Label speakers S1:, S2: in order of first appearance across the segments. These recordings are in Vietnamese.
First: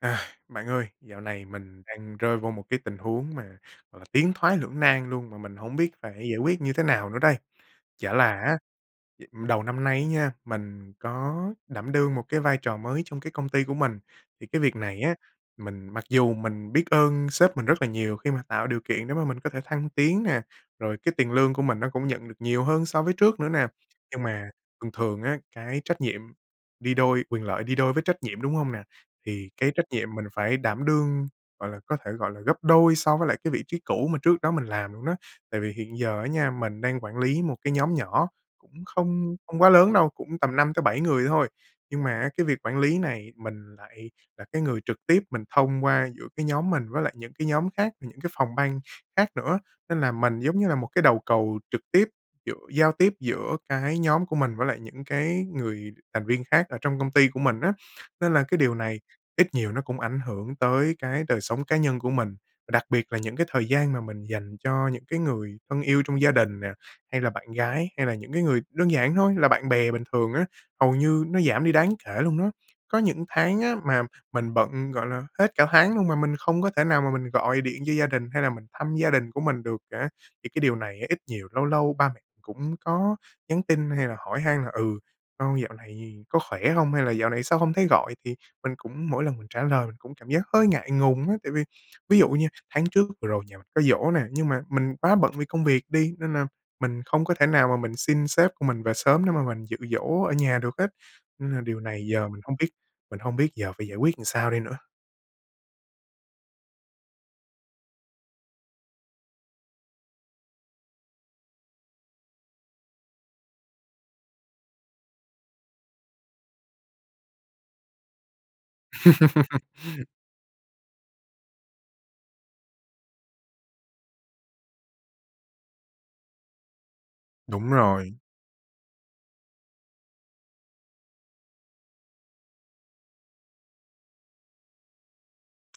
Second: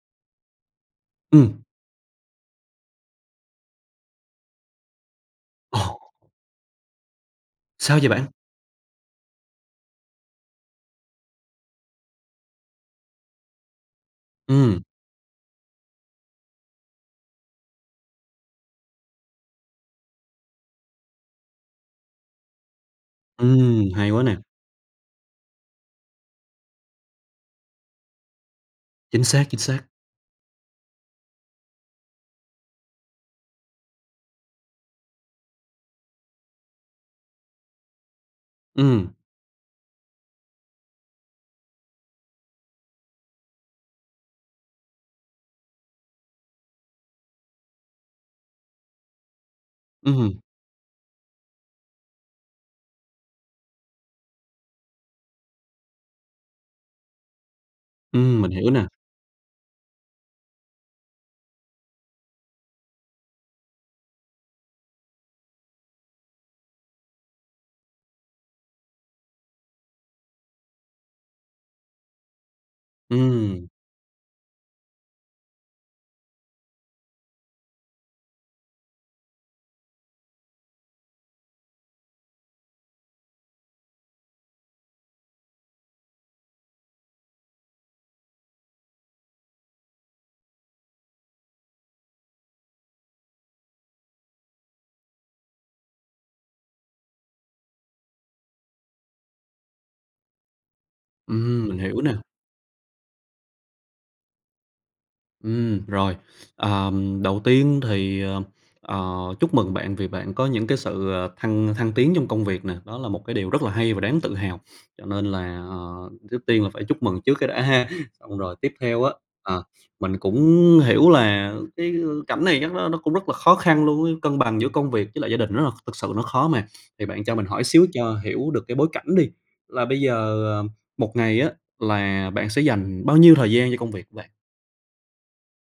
S1: À, bạn ơi, dạo này
S2: Ừm.
S1: mình đang rơi vô một cái tình huống mà, gọi là, tiến thoái lưỡng nan luôn mà mình hổng
S2: Ồ!
S1: biết phải giải quyết như thế nào nữa đây.
S2: Sao vậy
S1: Chả
S2: bạn?
S1: là á, đầu năm nay á nha, mình có đảm đương một cái vai trò mới trong cái công ty của mình. Thì cái việc
S2: Ừm.
S1: này á, mình mặc dù mình biết ơn sếp mình rất là nhiều khi mà tạo điều kiện để mà mình có thể thăng tiến nè, rồi cái tiền lương của mình nó cũng nhận được nhiều hơn so với trước nữa nè.
S2: Ừm, hay quá
S1: Nhưng
S2: nè.
S1: mà thường thường á, cái trách nhiệm đi đôi quyền lợi đi đôi với trách nhiệm, đúng hông nè?
S2: Chính xác,
S1: Thì
S2: chính
S1: cái
S2: xác.
S1: trách nhiệm mình phải đảm đương, gọi là, có thể gọi là gấp đôi so với lại cái vị trí cũ mà trước đó mình làm luôn đó. Tại vì hiện giờ á nha, mình đang quản lý một cái nhóm nhỏ cũng
S2: Ừm.
S1: không không quá lớn đâu, cũng tầm 5 tới 7 người thôi. Nhưng mà á, cái việc quản lý này mình lại là cái người trực tiếp mình thông qua giữa cái nhóm mình với lại những cái nhóm khác, những cái phòng ban khác nữa. Nên là
S2: Ừm.
S1: mình giống như là một cái đầu cầu trực tiếp giữa giao tiếp giữa cái nhóm của mình với lại những cái người thành viên khác ở trong công ty của mình á. Nên
S2: Ừm,
S1: là
S2: mình
S1: cái
S2: hiểu
S1: điều
S2: nè.
S1: này ít nhiều nó cũng ảnh hưởng tới cái đời sống cá nhân của mình, và đặc biệt là những cái thời gian mà mình dành cho những cái người thân yêu trong gia đình nè, hay là bạn gái, hay là những cái người đơn giản thôi là bạn bè bình thường á, hầu như nó giảm đi đáng kể luôn đó. Có những tháng
S2: Ừm.
S1: á mà mình bận, gọi là, hết cả tháng luôn mà mình không có thể nào mà mình gọi điện cho gia đình hay là mình thăm gia đình của mình được cả. Thì cái điều này á, ít nhiều lâu lâu ba mẹ cũng có nhắn tin hay là hỏi han là "Ừ, con dạo này có khỏe hông hay là dạo này sao hông thấy gọi?". Thì mình cũng mỗi lần mình trả lời mình cũng cảm giác hơi ngại ngùng á, tại vì ví dụ nha, tháng trước vừa rồi nhà mình có giỗ nè, nhưng mà mình quá bận vì công việc đi, nên là mình không có thể nào mà mình xin sếp của mình về sớm để mà mình dự giỗ ở nhà được hết. Nên là
S2: Ừm, mình
S1: điều
S2: hiểu
S1: này
S2: nè.
S1: giờ mình hông biết mình hông biết giờ phải giải quyết sao đây nữa?
S2: Ừm, rồi. Ờm, đầu tiên thì, ờ, ờ, chúc mừng bạn vì bạn có những cái sự, ờ, thăng thăng tiến trong công việc nè, đó là một cái điều rất là hay và đáng tự hào. Cho nên là, ờ, trước tiên là phải chúc mừng trước cái đã ha! Xong rồi tiếp theo á, ờ, mình cũng hiểu là cái, ư, cảnh này chắc nó nó cũng rất là khó khăn luôn ấy, cân bằng giữa công việc với lại gia đình rất là thực sự nó khó mà. Thì bạn cho mình hỏi
S1: Đúng
S2: xíu cho
S1: rồi.
S2: hiểu được cái bối cảnh đi, là bây giờ, ờ, 1 ngày á là bạn sẽ dành bao nhiêu thời gian cho công việc của bạn?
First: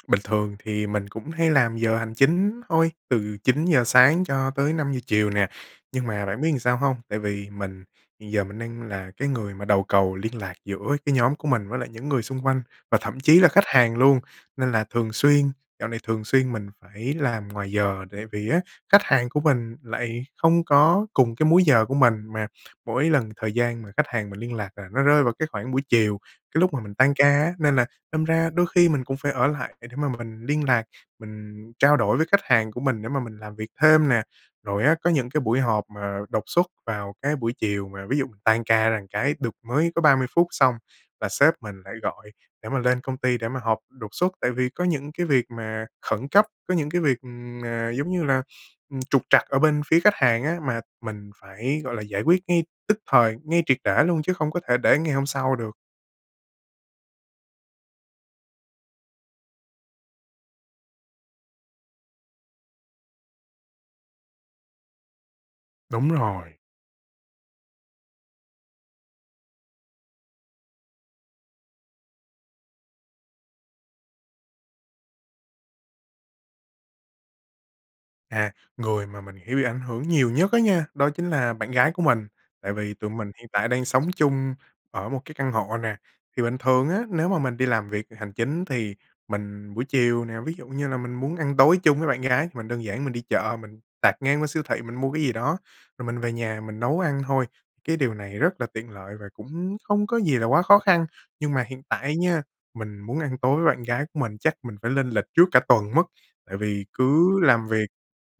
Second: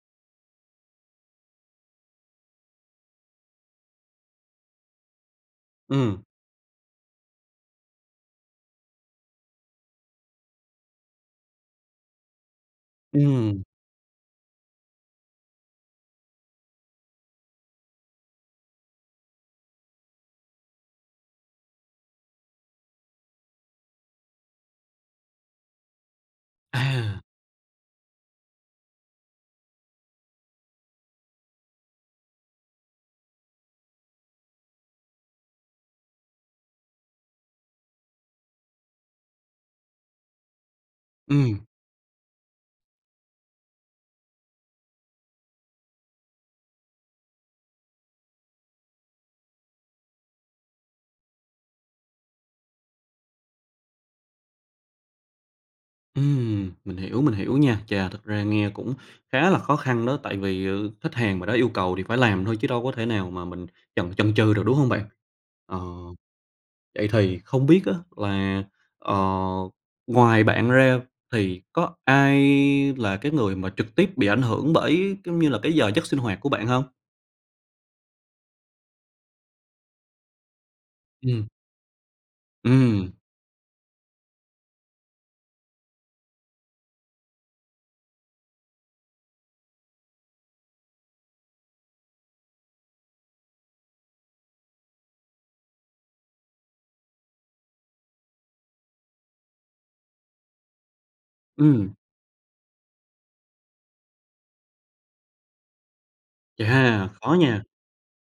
S1: Bình thường thì mình cũng hay làm giờ hành chính thôi, từ 9:00 sáng cho tới 5:00 chiều nè. Nhưng
S2: Ừm.
S1: mà bạn biết sao hông? Tại vì mình hiện giờ mình đang là cái người mà đầu cầu liên lạc giữa cái nhóm của mình với lại những người xung quanh và thậm chí là
S2: Ừm.
S1: khách hàng luôn, nên là thường xuyên dạo này thường xuyên mình phải làm ngoài giờ. Tại vì á, khách hàng của mình lại không có cùng cái múi giờ của mình. Mà mỗi lần thời gian mà khách hàng mình liên lạc là nó rơi vào cái khoảng buổi chiều, cái lúc mà mình tan
S2: À!
S1: ca á, nên là đâm ra đôi khi mình cũng phải ở lại để để mà mình liên lạc, mình trao đổi với khách hàng của mình để mà mình làm việc thêm nè. Rồi á có những cái buổi họp mà đột xuất vào cái buổi chiều mà, ví dụ, tan ca ra cái được mới có 30 phút xong là sếp
S2: Ừm.
S1: mình lại gọi để mà lên công ty để mà họp đột xuất. Tại vì có những cái việc mà khẩn cấp, có những cái việc, ừm, mà giống như là, ừm, trục trặc ở bên phía khách hàng á, mà mình phải, gọi là, giải quyết ngay tức thời, ngay triệt để luôn chứ không có thể để ngày hôm sau được.
S2: Ừm, mình hiểu, mình hiểu nha. Chà, thật ra nghe cũng khá là khó khăn đó. Tại vì, ờ, khách hàng mà đã yêu cầu thì phải làm thôi chứ đâu có thể nào mà mình chần chần chừ được, đúng hông bạn? Ờ,
S1: Đúng rồi.
S2: vậy thì không biết á, là, ờ, ngoài bạn ra thì có ai là cái người mà trực tiếp bị ảnh hưởng bởi, giống như là, cái giờ giấc sinh hoạt của bạn hông?
S1: À, người mà mình hiểu bị ảnh hưởng nhiều nhất á nha, đó chính
S2: Ừm.
S1: là bạn gái của mình. Tại vì tụi
S2: Ừm.
S1: mình hiện tại đang sống chung ở một cái căn hộ nè. Thì bình thường á, nếu mà mình đi làm việc hành chính thì mình buổi chiều nè, ví dụ như là mình muốn ăn tối chung với bạn gái thì mình đơn giản mình đi chợ, mình tạt ngang qua siêu thị mình mua cái gì đó, rồi mình về nhà mình nấu ăn thôi, cái điều này rất là tiện lợi và cũng hông có gì là quá khó khăn. Nhưng mà hiện
S2: Ừm.
S1: tại á nha, mình muốn ăn tối với bạn gái của mình chắc mình phải lên lịch trước cả tuần mất. Tại vì
S2: Chà, khó
S1: cứ
S2: nha!
S1: làm việc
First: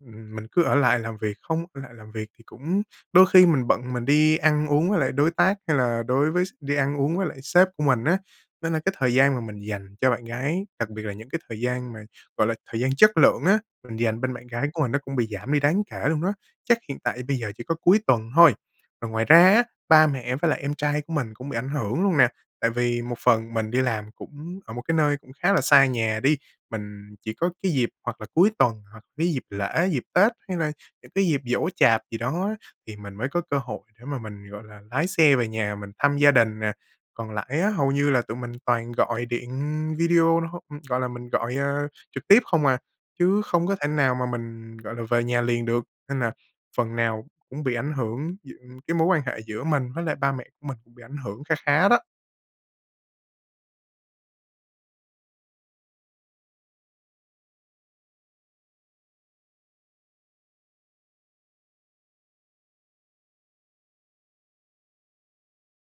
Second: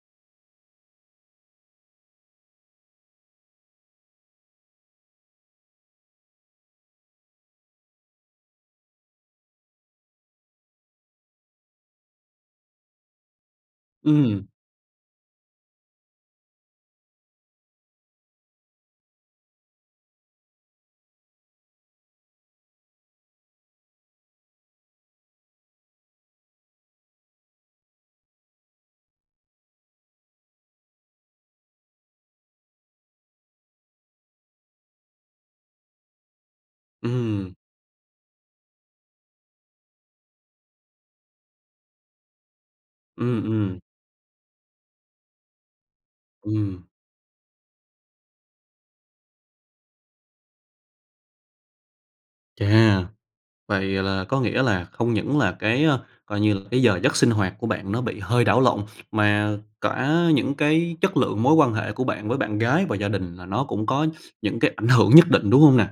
S1: ừm, mình cứ ở lại làm việc không ở lại làm việc thì cũng đôi khi mình bận mình đi ăn uống với lại đối tác hay là đối với s đi ăn uống với lại sếp của mình á. Nên là cái thời gian mà mình dành cho bạn gái, đặc biệt là những cái thời gian mà, gọi là, thời gian chất lượng á, mình dành bên
S2: Ừm.
S1: bạn gái của mình nó cũng bị giảm đi đáng kể luôn đó, chắc hiện tại bây giờ chỉ có cuối tuần thôi. Còn ngoài ra á, ba mẹ với lại em trai của mình cũng bị ảnh hưởng luôn nè. Tại vì một phần mình đi làm cũng ở một cái nơi cũng khá là xa nhà đi. Mình chỉ có cái dịp hoặc là cuối tuần hoặc cái dịp lễ, dịp Tết hay là những cái dịp giỗ chạp gì đó á, thì mình mới có cơ hội để mà mình, gọi là, lái xe về nhà mình thăm gia đình nè. Còn
S2: Ừm.
S1: lại á, hầu như là tụi mình toàn gọi điện video hô gọi là, mình, ơ, gọi trực tiếp không à, chứ
S2: Ừm,
S1: không có
S2: ừm.
S1: thể nào mà mình, gọi là, về nhà liền được. Nên là
S2: Ừm.
S1: phần nào cũng bị ảnh hưởng gi cái mối quan hệ giữa mình với lại ba mẹ của mình cũng bị ảnh hưởng kha khá đó.
S2: Chà! Vậy là có nghĩa là không những là cái, ơ, coi như là, cái giờ giấc sinh hoạt của bạn nó bị hơi đảo lộn, mà cả những cái chất lượng mối quan hệ của bạn với bạn gái và gia đình là nó cũng có những cái ảnh hưởng nhất định, đúng hông nè?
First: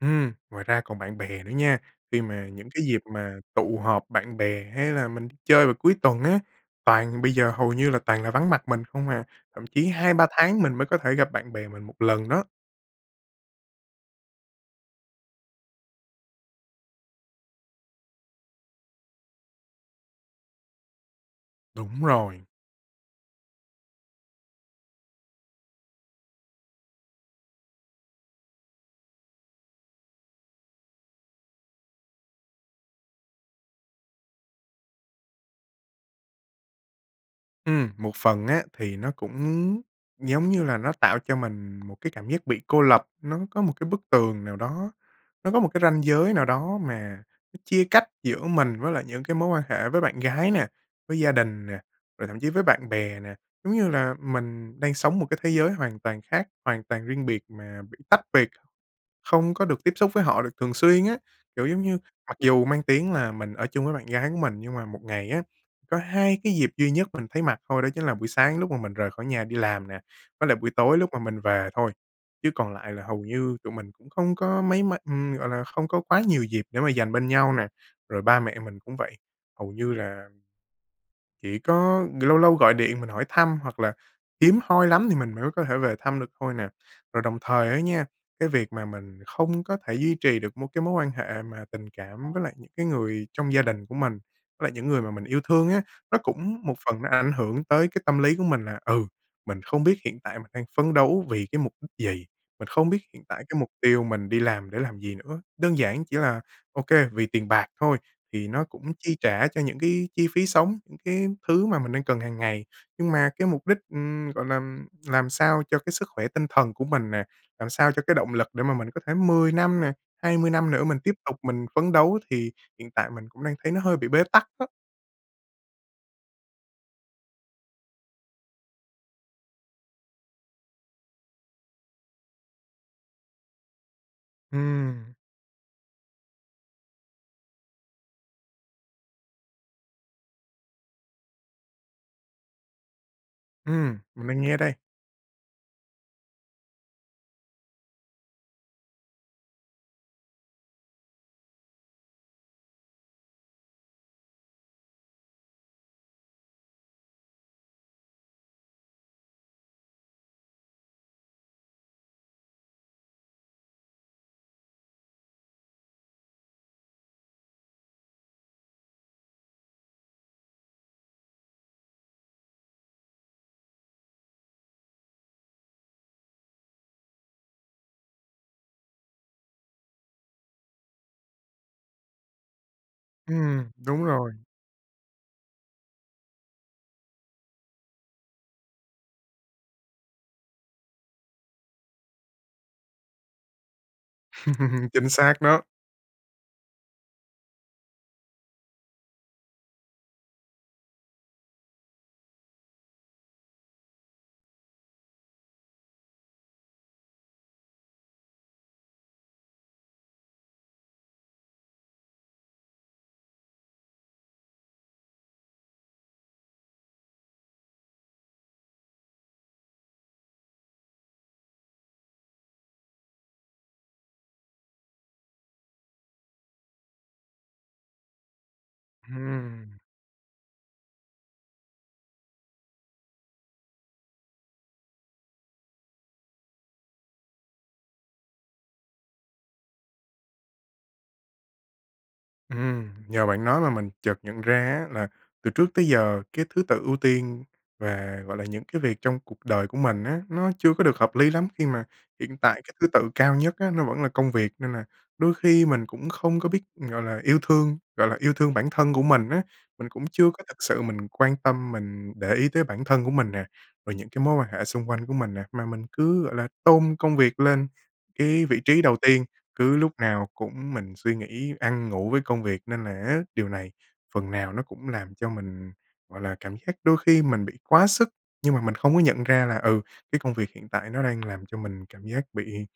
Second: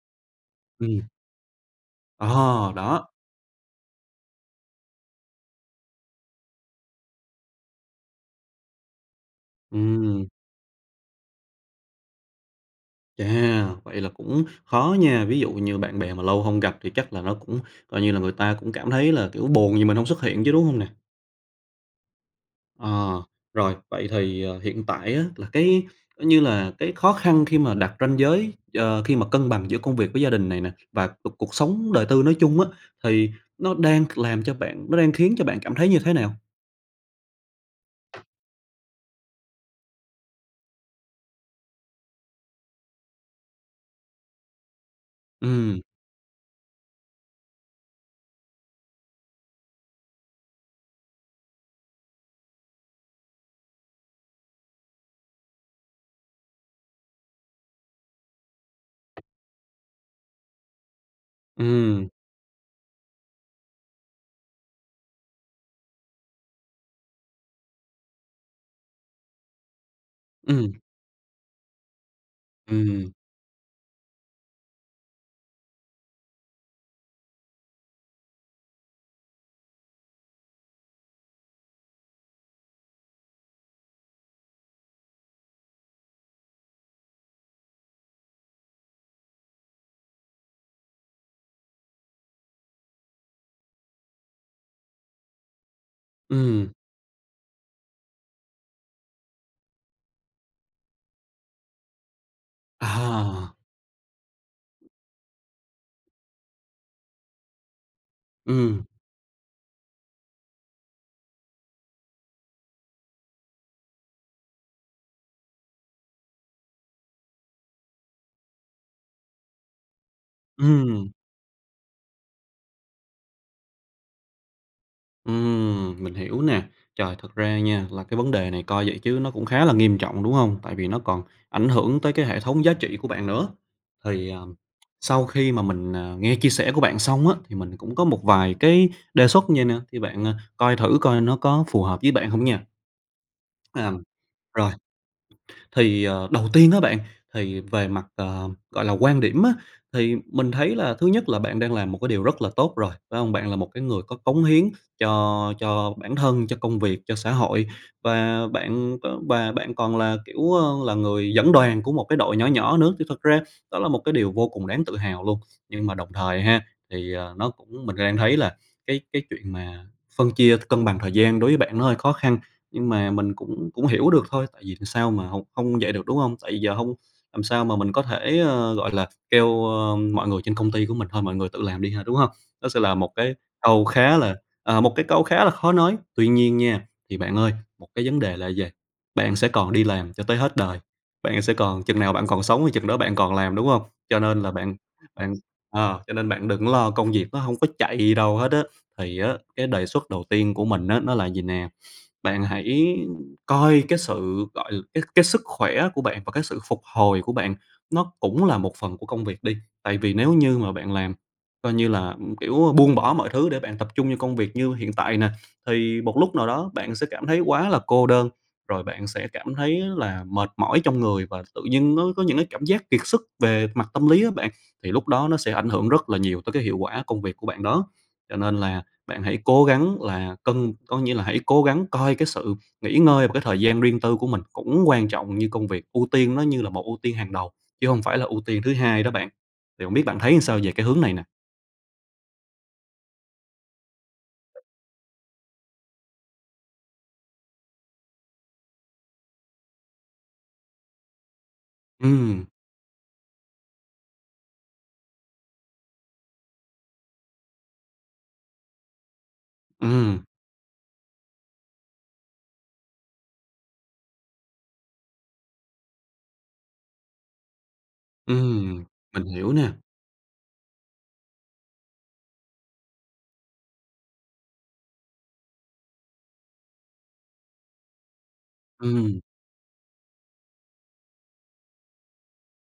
S1: Ừm, ngoài ra còn
S2: Ừm.
S1: bạn bè nữa nha. Khi
S2: Ờ,
S1: mà những cái dịp
S2: đó.
S1: mà tụ họp bạn bè hay là mình chơi vào cuối tuần á, toàn bây giờ hầu như là toàn là vắng mặt mình không à. Thậm chí 2-3
S2: Ừm.
S1: tháng mình mới có thể gặp bạn bè mình 1 lần đó.
S2: Chà! Vậy là cũng khó nha. Ví dụ như bạn bè mà lâu hông gặp thì chắc là nó cũng coi như là người ta cũng cảm thấy là, kiểu, buồn vì mình hông xuất hiện chứ, đúng hông nè?
S1: Đúng rồi.
S2: Ờ. Rồi, vậy thì, ờ, hiện tại á, là cái như là cái khó khăn khi mà đặt ranh giới, ờ, khi mà cân bằng giữa công việc với gia đình này nè, và cuộc cuộc sống đời tư nói chung á, thì nó đang c làm cho bạn nó đang khiến cho bạn cảm thấy như thế nào?
S1: Ừm, một phần á thì nó cũng giống như là nó tạo cho mình một cái cảm giác bị cô lập. Nó có một cái bức tường nào đó, nó có một
S2: Ừm.
S1: cái ranh giới nào đó mà nó chia cách giữa mình với lại những cái mối quan hệ với bạn gái nè, với gia đình nè, rồi thậm chí với bạn bè nè. Giống như là mình đang sống một cái thế giới hoàn toàn khác, hoàn toàn riêng biệt mà bị tách biệt, không có được tiếp xúc với họ được thường xuyên á. Kiểu giống như
S2: Ừm.
S1: mặc dù mang tiếng là mình ở chung với bạn gái của mình, nhưng mà 1 ngày á, có 2 cái dịp duy nhất mình thấy mặt thôi, đó chính là buổi sáng lúc mà mình rời khỏi nhà đi làm nè, với lại buổi
S2: Ừm.
S1: tối lúc mà mình về thôi, chứ còn lại là
S2: Ừm.
S1: hầu như tụi mình cũng không có mấy ma ừm, gọi là, không có quá nhiều dịp để mà dành bên nhau nè. Rồi ba mẹ mình cũng vậy, hầu như là chỉ có lâu lâu gọi điện mình hỏi thăm, hoặc là hiếm hoi lắm thì mình mới có thể về thăm được thôi nè. Rồi đồng thời á nha, cái việc mà mình không có thể duy trì được mối cái mối quan hệ mà tình cảm với lại những cái người trong gia đình của mình, với lại những người mà mình yêu thương á, nó cũng
S2: Ừm.
S1: một phần nó ảnh hưởng tới cái tâm lý của mình là, ừ, mình không biết hiện tại mình đang phấn đấu vì cái mục đích gì. Mình không biết hiện tại
S2: À!
S1: cái mục tiêu mình đi làm để làm gì nữa. Đơn giản chỉ là OK, vì tiền bạc thôi, thì nó
S2: Ừm.
S1: cũng chi trả cho những cái chi phí sống, những cái thứ mà mình đang cần hàng ngày. Nhưng mà cái mục đích, ừm, gọi là, ừm, làm sao cho cái sức khỏe tinh thần của mình nè, làm sao cho cái động lực để mà mình có thể 10 năm nè, 20 năm nữa mình
S2: Ừm.
S1: tiếp tục mình phấn đấu, thì hiện tại mình cũng đang thấy nó hơi bị bế tắc á.
S2: Ừm, mình hiểu nè. Trời! Thật ra nha, là cái vấn đề này coi vậy chứ nó cũng khá là nghiêm trọng, đúng hông? Tại vì nó còn ảnh hưởng tới cái hệ thống giá trị của bạn nữa. Thì, à,
S1: Ừm.
S2: sau khi mà mình, à, nghe chia sẻ của bạn xong á, thì mình cũng có một vài cái đề xuất vậy nè, thì bạn, à, coi thử coi nó có phù hợp với bạn hông nha.
S1: Ừm,
S2: Ờm,
S1: mình đang nghe
S2: rồi,
S1: đây.
S2: thì, ờ, đầu tiên á bạn, thì về mặt, ờ, gọi là, quan điểm á, thì mình thấy là thứ nhất là bạn đang làm một cái điều rất là tốt rồi, phải hông? Bạn là một cái người có cống hiến cho cho bản thân, cho công việc, cho xã hội, và bạn v và bạn còn là, kiểu, ờ, là người dẫn đoàn của một cái đội nhỏ nhỏ nữa, thì thật ra đó là một cái điều vô cùng đáng tự hào luôn. Nhưng mà đồng thời ha, thì, à, nó cũng mình đang thấy là cái cái chuyện mà phân chia cân bằng thời gian đối với bạn nó hơi khó khăn. Nhưng mà mình cũng cũng hiểu được thôi, tại vì sao mà hông hông vậy được, đúng hông? Tại vì giờ hông làm sao mà mình có thể, ờ, gọi là, kêu, ờ, mọi người trên công ty của mình "Thôi, mọi người tự làm đi ha", đúng hông? Nó sẽ là một cái
S1: Ừm,
S2: câu
S1: đúng
S2: khá
S1: rồi.
S2: là, à, một cái câu khá là khó nói. Tuy nhiên nha, thì bạn ơi, một cái vấn đề là vầy, bạn sẽ còn đi làm cho tới hết đời, bạn sẽ còn chừng nào bạn còn sống thì chừng đó bạn còn làm, đúng hông? Cho nên là bạn
S1: Chính
S2: bạn
S1: xác đó!
S2: ờ, cho nên bạn đừng lo, công việc nó hông có chạy đi đâu hết á. Thì á cái đề xuất đầu tiên của mình á nó là vầy nè, bạn hãy coi cái sự gọi l cái cái sức khỏe của bạn và cái sự phục hồi của bạn nó cũng là một phần của công việc đi. Tại vì nếu như mà bạn làm coi như là, ừm, kiểu, buông bỏ mọi thứ để bạn tập trung cho công việc như hiện tại nè, thì một lúc nào đó bạn sẽ cảm thấy quá là cô đơn, rồi bạn sẽ cảm thấy là mệt mỏi trong người và tự dưng nó có những cái cảm giác kiệt sức về mặt tâm lý á bạn, thì lúc đó nó sẽ ảnh hưởng rất là nhiều tới cái hiệu quả công việc của bạn đó. Cho nên là bạn hãy cố
S1: Ừm.
S2: gắng là cân có nghĩa là hãy cố gắng coi cái sự nghỉ ngơi và cái thời gian riêng tư của mình cũng quan trọng như công việc, ưu tiên nó như là một ưu tiên hàng đầu, chứ hông phải là ưu tiên thứ hai đó bạn. Thì hổng biết bạn thấy làm sao về cái hướng này nè?
S1: Ừm, nhờ bạn nói mà mình chợt nhận ra á, là từ trước tới giờ cái thứ tự ưu tiên về gọi là, những cái việc trong cuộc đời của mình á, nó chưa có được hợp lý lắm khi mà hiện
S2: Ừm.
S1: tại cái thứ tự cao nhất á, nó vẫn là công việc nên là đôi khi mình cũng không có biết, gọi là, yêu thương, gọi là, yêu thương bản thân của mình á. Mình cũng
S2: Ừm.
S1: chưa có thực sự mình quan tâm, mình để ý tới bản thân của mình nè, rồi những cái mối quan hệ xung quanh của mình nè. Mà mình cứ, gọi là, tôn công việc lên cái vị trí
S2: Ừm,
S1: đầu tiên,
S2: mình hiểu
S1: cứ
S2: nè.
S1: lúc nào cũng mình suy nghĩ ăn ngủ với công việc nên là á, điều này phần nào nó cũng làm cho mình, gọi là, cảm giác đôi khi mình bị quá sức nhưng mà mình không có
S2: Ừm.
S1: nhận ra là, ừ, cái công việc hiện tại nó đang làm cho mình cảm giác bị,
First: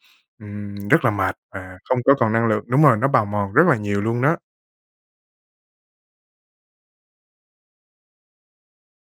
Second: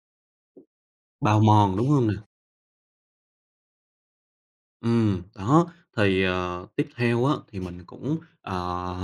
S1: ừm, rất là mệt
S2: Bào mòn,
S1: và
S2: đúng
S1: không
S2: hông nè?
S1: có còn năng lượng đúng rồi, nó bào mòn rất là nhiều luôn đó.
S2: Ừm, đó, thì, ờ, tiếp theo á, thì mình cũng, ờ,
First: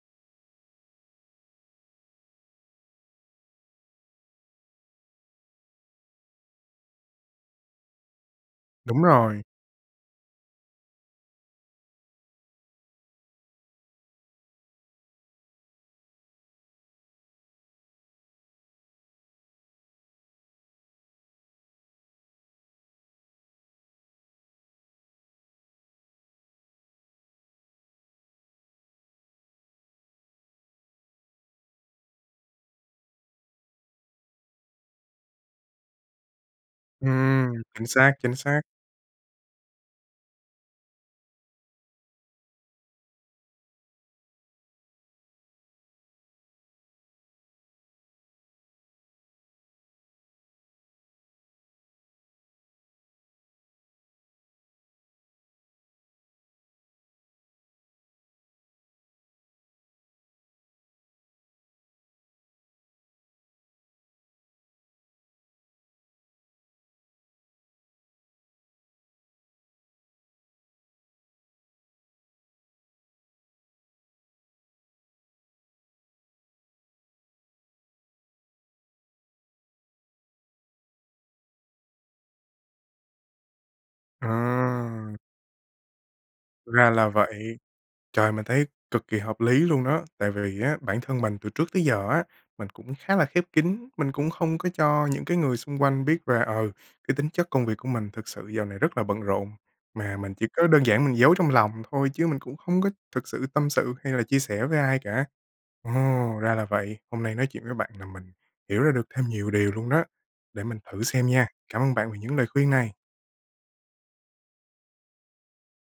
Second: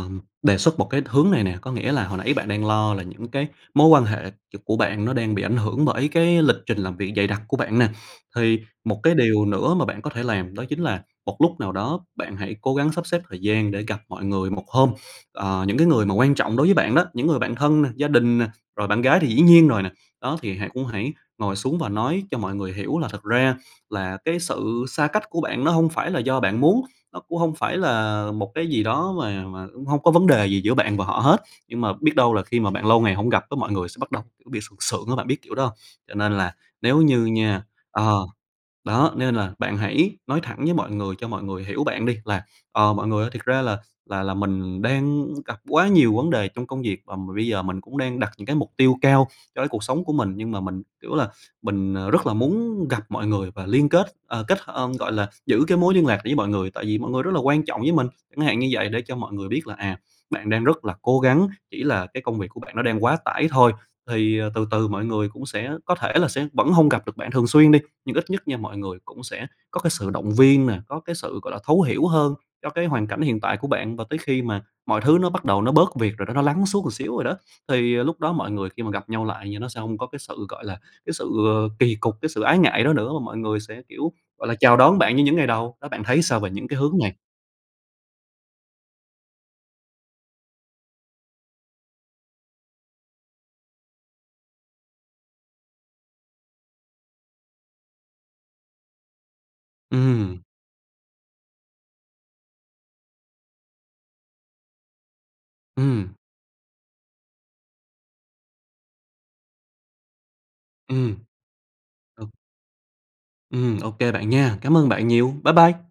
S2: đề xuất một cái hướng này nè, có nghĩa là hồi nãy bạn đang lo là những cái mối quan hệ c của bạn nó đang bị ảnh hưởng bởi cái lịch trình làm việc dày đặc của bạn nè. Thì một
S1: Đúng
S2: cái
S1: rồi.
S2: điều nữa mà bạn có thể làm đó chính là một lúc nào đó bạn hãy cố gắng sắp xếp thời gian để gặp mọi người một hôm. Ờ, những cái người mà quan trọng đối với bạn đó, những người bạn thân, gia đình nè, rồi bạn gái thì dĩ nhiên rồi nè. Đó thì hãy cũng hãy ngồi xuống và nói cho mọi người hiểu là thực ra là cái sự xa cách của bạn nó hông phải là do bạn muốn, nó cũng hông phải là một cái gì đó mà mà cũng hông có vấn đề gì giữa bạn và họ hết, nhưng mà biết đâu là khi mà bạn lâu ngày hông gặp cái mọi người sẽ bắt đầu, kiểu, bị sượng sượng á, bạn biết kiểu đó hông? Cho nên là nếu như
S1: Ừm,
S2: nha
S1: chính xác,
S2: ờ,
S1: chính xác.
S2: đó, nên là bạn hãy nói thẳng với mọi người cho mọi người hiểu bạn đi là "Ờ, mọi người ơi, thiệt ra là là là mình đang gặp quá nhiều vấn đề trong công việc và bây giờ mình cũng đang đặt những cái mục tiêu cao cho cái cuộc sống của mình nhưng mà mình, kiểu là, mình, ờ, rất là muốn gặp mọi người và liên kết ờ, kết hơ gọi là, giữ cái mối liên lạc với mọi người, tại vì mọi người rất là quan trọng với mình" chẳng hạn như vậy để cho mọi người biết là, à, bạn đang rất là cố gắng, chỉ là cái công việc của bạn nó đang quá tải thôi. Thì, ờ, từ từ mọi người cũng sẽ có thể là sẽ vẫn hông gặp được bạn thường xuyên đi, nhưng ít nhất nha mọi người cũng sẽ có cái sự động viên nè, có cái sự gọi là thấu hiểu hơn cho cái hoàn cảnh hiện tại của bạn và tới khi mà mọi thứ nó bắt đầu nó bớt việc rồi đó, nó lắng xuống một xíu rồi đó. Thì lúc đó mọi người khi mà gặp nhau lại nha, nó sẽ hông có cái sự, gọi là, cái sự kỳ cục, cái sự ái ngại đó nữa và mọi người sẽ, kiểu, gọi là, chào đón bạn
S1: Ờ.
S2: như những ngày đầu, đó bạn thấy sao về những cái
S1: Ra
S2: hướng
S1: là
S2: này?
S1: vậy. Trời, mình thấy cực kỳ hợp lý luôn đó. Tại vì á, bản thân mình từ trước tới giờ á, mình cũng khá là khép kín, mình cũng không có cho những cái người xung quanh biết là, ờ, cái tính chất công việc của mình thực sự dạo này rất là bận rộn, mà mình
S2: Ừm.
S1: chỉ có đơn giản mình giấu trong lòng thôi chứ mình cũng không có thực sự tâm sự hay là chia sẻ với ai cả. Ồ!
S2: Ừm.
S1: Ra là vậy, hôm nay nói chuyện với bạn làm mình hiểu ra được thêm nhiều điều luôn đó, để mình thử
S2: Ừm.
S1: xem nha. Cảm ơn bạn vì
S2: Ừ.
S1: những lời khuyên này.
S2: Ừm, ô kê bạn nha! Cám ơn bạn nhiều. Bye bye.